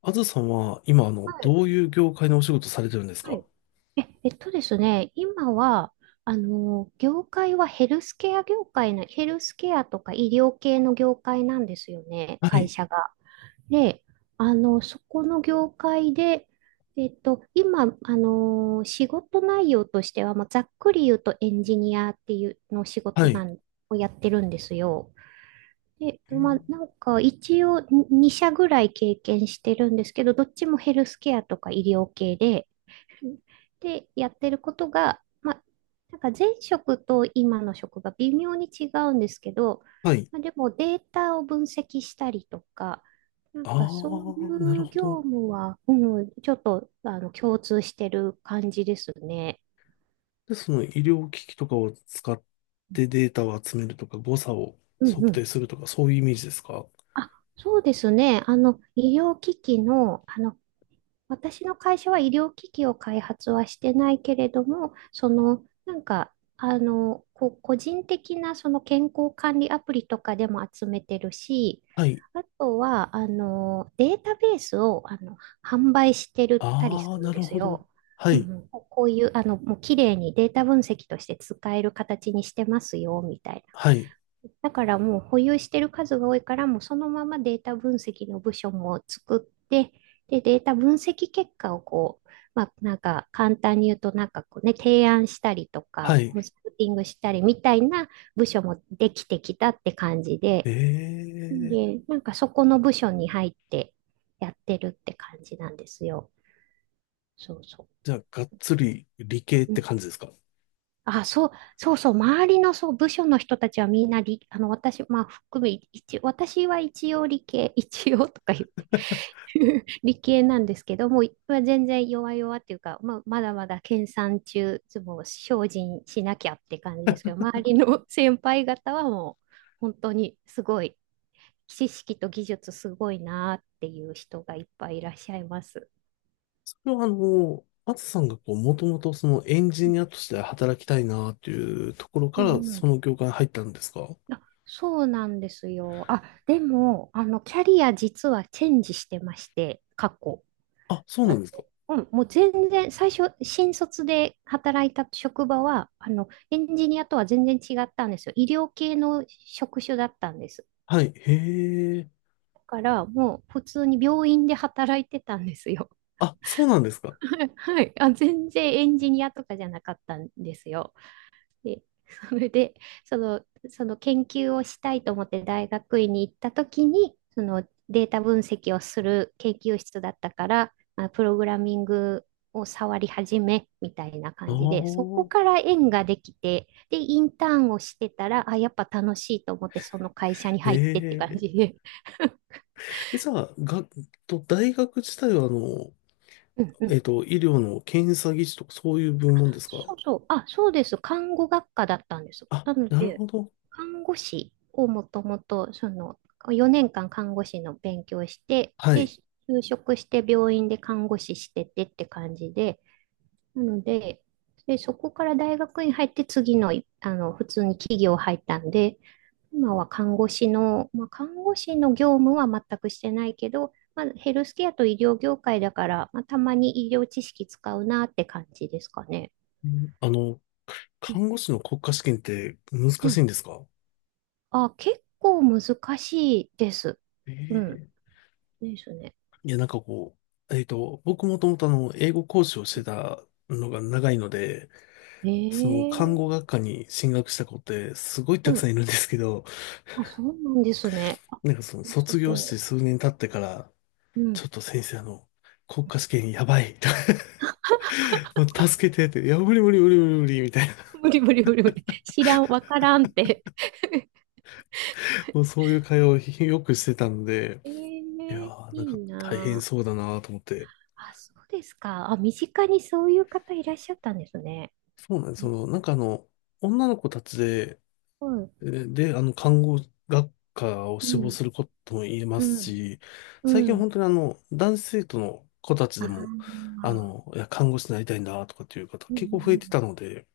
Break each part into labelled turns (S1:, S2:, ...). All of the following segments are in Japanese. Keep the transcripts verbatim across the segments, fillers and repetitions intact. S1: あずさんは、今、あの、
S2: はい。
S1: どういう業界のお仕事されてるんです
S2: は
S1: か？
S2: い。え、えっとですね、今は、あの、業界はヘルスケア業界な、ヘルスケアとか医療系の業界なんですよね、
S1: は
S2: 会
S1: い、
S2: 社が。で、あの、そこの業界で、えっと、今、あの、仕事内容としては、まあ、ざっくり言うとエンジニアっていうの仕
S1: は
S2: 事な
S1: い、
S2: んをやってるんですよ。で、
S1: え
S2: まあ、
S1: ー
S2: なんか一応に社ぐらい経験してるんですけど、どっちもヘルスケアとか医療系で、で、やってることが、まあ、なんか前職と今の職が微妙に違うんですけど、
S1: はい。
S2: まあ、でもデータを分析したりとか、なん
S1: あ
S2: かそうい
S1: あ、なる
S2: う
S1: ほ
S2: 業
S1: ど。
S2: 務は、うん、ちょっとあの共通してる感じですね。
S1: で、その医療機器とかを使ってデータを集めるとか、誤差を
S2: うん
S1: 測
S2: う
S1: 定
S2: ん。
S1: するとか、そういうイメージですか？
S2: あ、そうですね。あの、医療機器の、あの、私の会社は医療機器を開発はしてないけれども、その、なんか、あの、こう、個人的なその健康管理アプリとかでも集めてるし、
S1: はい。
S2: あとは、あの、データベースを、あの、販売してるったりす
S1: あ
S2: る
S1: あ、な
S2: んで
S1: る
S2: す
S1: ほど。
S2: よ。
S1: は
S2: うん
S1: い、
S2: うん、こうこういう、あの、もう綺麗にデータ分析として使える形にしてますよ、みたい
S1: はい、
S2: だからもう保有してる数が多いから、もうそのままデータ分析の部署も作って、で、データ分析結果をこう、まあ、なんか簡単に言うと、なんかこうね、提案したりと
S1: は
S2: か、
S1: い。
S2: コンサルティングしたりみたいな部署もできてきたって感じ
S1: え
S2: で、
S1: え、
S2: で、なんかそこの部署に入ってやってるって感じなんですよ。そうそ
S1: じゃあ、がっつり理系っ
S2: う。う
S1: て
S2: ん。
S1: 感じですか？
S2: あ、そう、そうそう、周りのそう、部署の人たちはみんな理、あの、私、まあ、含め、一、私は一応理系、一応とか言って 理系なんですけど、もう、まあ全然弱々っていうか、まあ、まだまだ研鑽中、もう精進しなきゃって感じですけど、周りの 先輩方はもう、本当にすごい、知識と技術すごいなっていう人がいっぱいいらっしゃいます。
S1: それはあの、あずさんがこう、もともとそのエンジニアとして働きたいなっていうところ
S2: う
S1: から、
S2: んう
S1: そ
S2: ん。
S1: の業界に入ったんですか？
S2: あ、そうなんですよ。あ、でも、あの、キャリア実はチェンジしてまして、過去。
S1: あ、そうな
S2: あ、
S1: んですか？
S2: うん、もう全然、最初、新卒で働いた職場は、あの、エンジニアとは全然違ったんですよ。医療系の職種だったんです。
S1: はい、へえ。
S2: だから、もう普通に病院で働いてたんですよ。
S1: あ、そうなんですか？
S2: はい。あ、全然エンジニアとかじゃなかったんですよ。で、それで、その、その研究をしたいと思って大学院に行った時に、そのデータ分析をする研究室だったから、まあ、プログラミングを触り始めみたいな
S1: あ
S2: 感じで、そ
S1: あ、
S2: こから縁ができて、で、インターンをしてたら、あ、やっぱ楽しいと思って、その会社に入ってって
S1: へ
S2: 感
S1: え。
S2: じで。
S1: え、じゃあ、が、と、大学自体はあの、
S2: うんう
S1: えっ
S2: ん。
S1: と、医療の検査技師とかそういう部門ですか？
S2: そうそう。あ、そうです。看護学科だったんです。
S1: あ、
S2: なの
S1: なる
S2: で、
S1: ほど。
S2: 看護師をもともと、その、よねんかん看護師の勉強して、
S1: は
S2: で、
S1: い。
S2: 就職して病院で看護師しててって感じで、なので、で、そこから大学に入って次の、あの、普通に企業入ったんで、今は看護師の、まあ、看護師の業務は全くしてないけど、まあ、ヘルスケアと医療業界だから、まあ、たまに医療知識使うなって感じですかね。
S1: うん、あの、
S2: うん、
S1: 看護師の国家試験って難
S2: は
S1: しい
S2: い。
S1: んですか？
S2: あ、結構難しいです。う
S1: え
S2: ん。
S1: え、
S2: ですね。
S1: いや、なんかこう、えっと、僕もともとあの、英語講師をしてたのが長いので、その、看護
S2: ええ。
S1: 学科に進学した子ってすごい
S2: う
S1: たくさん
S2: ん。
S1: いるんですけど、
S2: あ、そうなんですね。あ、
S1: なんかその、
S2: す
S1: 卒業して
S2: ご
S1: 数年経ってから、
S2: い。う
S1: ちょっ
S2: ん。
S1: と先生、あの、国家試験やばいと もう助けてって、いや、無理無理無理無理無理みたいな、
S2: 無理無理無理無理。知らん、わからんって。
S1: もうそういう会話をよくしてたので、
S2: え
S1: いや
S2: え、
S1: ー、なんか
S2: いい
S1: 大変
S2: な
S1: そうだなと思って。
S2: あ。あ、そうですか。あ、身近にそういう方いらっしゃったんですね。
S1: そうなんです。
S2: え、
S1: その、なんかあの、女の子たちで、
S2: うん、
S1: で、で、あの、看護学科を
S2: う
S1: 志望
S2: ん、
S1: することも言えま
S2: う
S1: す
S2: ん、
S1: し、
S2: う
S1: 最近本
S2: ん。
S1: 当にあの、男子生徒の子たち
S2: あ
S1: でも、
S2: あ、
S1: あの、いや、看護師になりたいんだとかっていう方
S2: うん、う
S1: 結構増え
S2: ん、う
S1: て
S2: ん。
S1: たので、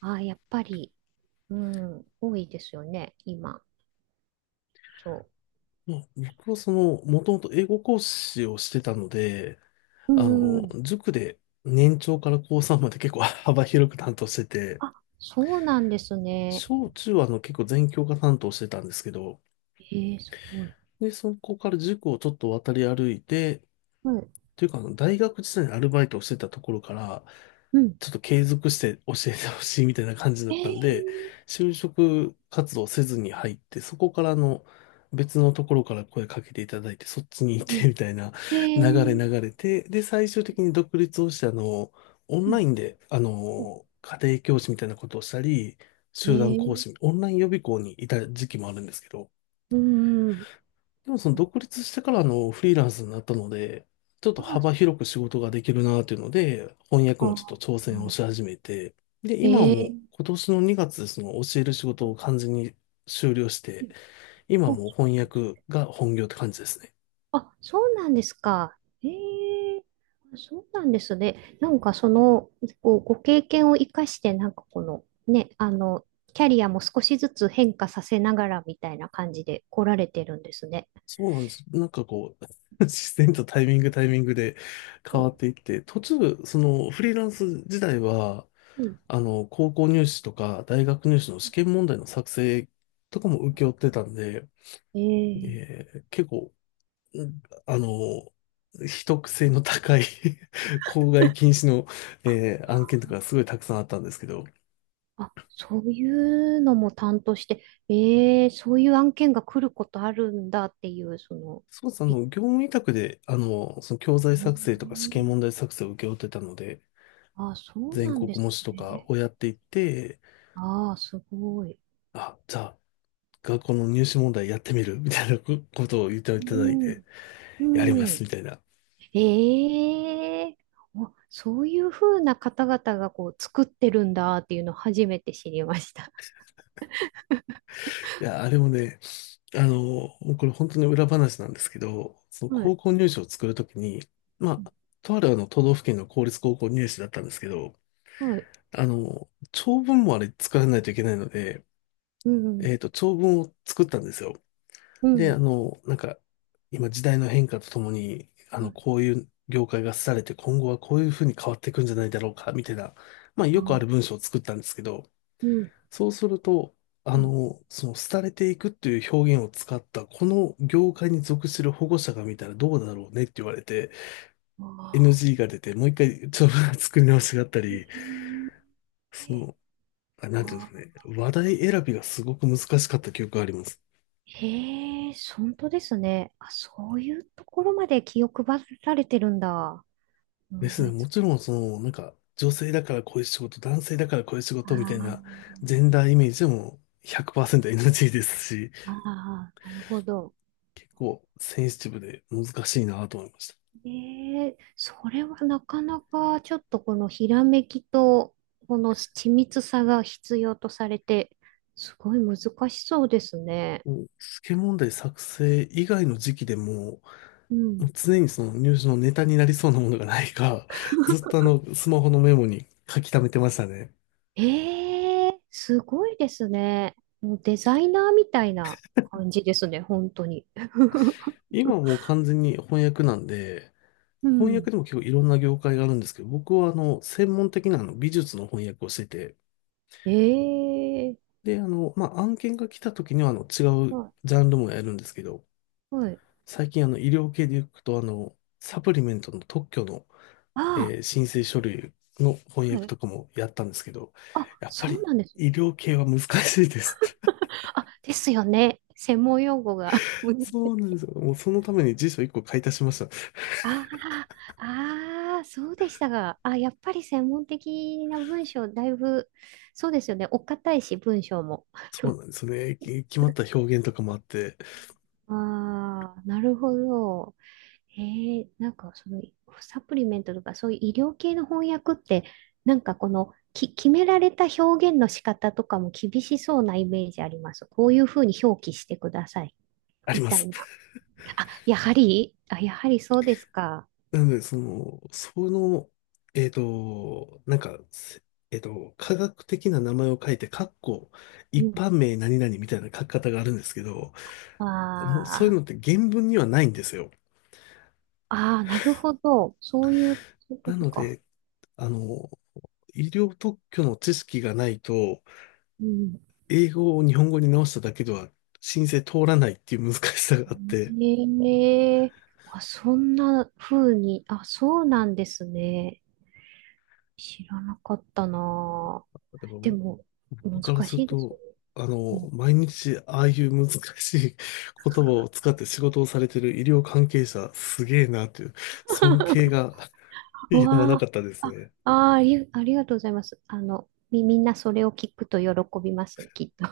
S2: ああ、やっぱり、うん、多いですよね、今。そ
S1: まあ、僕はその、もともと英語講師をしてたので、
S2: う。う
S1: あ
S2: ん、うん、う
S1: の、
S2: ん。
S1: 塾で年長から高さんまで結構 幅広く担当してて、
S2: あ、そうなんですね。
S1: 小中はあの結構全教科担当してたんですけど、
S2: ええ、すごい。
S1: で、そこから塾をちょっと渡り歩いて、
S2: はい。
S1: というか、あの大学時代にアルバイトをしてたところから、
S2: うん。
S1: ちょっと継続して教えてほしいみたいな感じだっ
S2: えー、
S1: たんで、就職活動せずに入って、そこからあの別のところから声かけていただいて、そっちに行
S2: う
S1: って
S2: ん。
S1: みたいな
S2: え
S1: 流れ
S2: ー、
S1: 流れて、で、最終的に独立をして、あの、オン
S2: う
S1: ライ
S2: ん。
S1: ンで、あの、家庭教師みたいなことをしたり、
S2: え
S1: 集団講
S2: ー、
S1: 師、オンライン予備校にいた時期もあるんですけど、
S2: うん。うん。
S1: でもその独立してからあのフリーランスになったので、ちょっと
S2: あ、そ
S1: 幅
S2: っ
S1: 広く仕事ができるなというので、翻訳もちょっと
S2: か。
S1: 挑戦をし始めて、で、
S2: え
S1: 今はも
S2: ー、
S1: う今年のにがつでその教える仕
S2: う
S1: 事を
S2: ん。
S1: 完全に終了して、今
S2: う
S1: は
S2: ん。
S1: もう翻訳が本業って感じですね。
S2: あ、そうなんです。あ、そうなんですか。ええ、そうなんですね。なんかその、こう、ご経験を生かして、なんかこの、ね、あの、キャリアも少しずつ変化させながらみたいな感じで来られてるんですね。
S1: そうなんです。なんかこう、自然とタイミングタイミングで変わっていって、途中、そのフリーランス時代は、
S2: うん。
S1: あの、高校入試とか大学入試の試験問題の作成とかも請け負ってたんで、
S2: ええ、
S1: ええ結構、うん、あの、秘匿性の高い 公害禁止の、えー案件とかすごいたくさんあったんですけど、
S2: あ、そういうのも担当して、えー、そういう案件が来ることあるんだっていう、その、
S1: そうです、あ
S2: び、
S1: の、業務委託で、あの、その教
S2: え
S1: 材作成とか試
S2: ー、
S1: 験問題作成を請け負ってたので、
S2: あ、そう
S1: 全
S2: なん
S1: 国
S2: です
S1: 模試とか
S2: ね。
S1: をやっていって、
S2: ああ、すごい。
S1: あ、じゃあ、学校の入試問題やってみるみたいなこことを言っていただいて、
S2: う
S1: やりま
S2: ん、う
S1: す
S2: ん。
S1: みたいな。
S2: ええ、お、そういうふうな方々がこう作ってるんだっていうのを初めて知りました。
S1: いや、あれもね、あの、もうこれ本当に裏話なんですけど、その
S2: はい。
S1: 高校入試を作るときに、まあ、とあるあの都道府県の公立高校入試だったんですけど、
S2: はい。
S1: あの、長文もあれ作らないといけないので、
S2: う
S1: え
S2: ん。
S1: っと、長文を作ったんですよ。
S2: う
S1: で、あ
S2: ん。
S1: の、なんか、今時代の変化とともに、あ
S2: う
S1: の、
S2: ん。
S1: こういう業界が廃れて今後はこういうふうに変わっていくんじゃないだろうか、みたいな、まあ、よくある文章を作ったんですけど、
S2: うん。
S1: そうすると、あ
S2: うん。
S1: の、その、廃れていくっていう表現を使った、この業界に属する保護者が見たらどうだろうねって言われて、
S2: ああ。
S1: エヌジー が出て、もう一回、ちょっと 作り直しがあったり、
S2: え
S1: そ
S2: え、
S1: の、あ、なんていう
S2: あ
S1: ん
S2: あ。
S1: ですかね、話題選びがすごく難しかった記憶があります。
S2: へえ、本当ですね。あ、そういうところまで気を配られてるんだ。
S1: で
S2: 問
S1: すね、
S2: 題つ
S1: も
S2: く。
S1: ちろん、その、なんか、女性だからこういう仕事、男性だからこういう仕事みたいな、
S2: あ
S1: ジェンダーイメージでも ひゃくパーセントエヌジー ですし、
S2: あ、ああ、なるほど。
S1: 結構センシティブで難しいなと思いました。
S2: ええ、それはなかなかちょっとこのひらめきとこの緻密さが必要とされて、すごい難しそうですね。
S1: もう、試験問題作成以外の時期でも、
S2: うん。
S1: 常にその入試のネタになりそうなものがないか、ずっとあの、スマホのメモに書き溜めてましたね。
S2: ええ、すごいですね。もうデザイナーみたいな感じですね、本当に。
S1: 今はもう完全に翻訳なんで、
S2: う
S1: 翻訳
S2: ん。
S1: でも結構いろんな業界があるんですけど、僕はあの、専門的なあの美術の翻訳をしてて、
S2: ええ、
S1: で、あの、まあ、案件が来た時にはあの、違う
S2: は
S1: ジャンルもやるんですけど、
S2: い。はい。
S1: 最近あの、医療系で行くとあの、サプリメントの特許の
S2: あ
S1: えー申請書類の
S2: あ、
S1: 翻
S2: は
S1: 訳
S2: い。
S1: とかもやったんですけど、
S2: あ、
S1: やっぱ
S2: そう
S1: り
S2: なんです。
S1: 医療系は難しいです。
S2: あ、ですよね。専門用語が。難 し
S1: そう
S2: い。
S1: なんですよ。もうそのために辞書いっこ買い足しました。
S2: ああ、ああ、そうでしたが。あ、やっぱり専門的な文章、だいぶ、そうですよね。お堅いし、文章も。
S1: そうなん ですよね。き決まった表現とかもあって、
S2: ああ、なるほど。へえ、なんかそのサプリメントとかそういう医療系の翻訳って、なんかこのき決められた表現の仕方とかも厳しそうなイメージあります。こういうふうに表記してください
S1: あり
S2: み
S1: ま
S2: たい
S1: す。
S2: な。あ、やはり、あ、やはりそうですか。
S1: なので、その、その、えっと、なんか、せえっと、科学的な名前を書いて、かっこ、
S2: う
S1: 一
S2: ん。
S1: 般名何々みたいな書き方があるんですけど、もうそういう
S2: あ
S1: のっ
S2: あ、
S1: て原文にはないんですよ。
S2: ああ、なるほど。そういう、そういうこ
S1: な
S2: と
S1: の
S2: か。
S1: で、あの、医療特許の知識がないと、
S2: うん。
S1: 英語を日本語に直しただけでは申請通らないっていう難しさがあって、
S2: ええ、あ、そんな風に、あ、そうなんですね。知らなかったな
S1: だから
S2: あ。でも、難
S1: 僕からす
S2: し
S1: る
S2: いですよ
S1: と、
S2: ね。
S1: あ
S2: うん、
S1: の、毎日ああいう難しい言葉を使って仕事をされてる医療関係者、すげえなという尊敬が
S2: う
S1: やまなか
S2: わ
S1: ったで
S2: あ、
S1: すね。
S2: あ、あー、あり、ありがとうございます。あの、み、みんなそれを聞くと喜びますね、きっとね。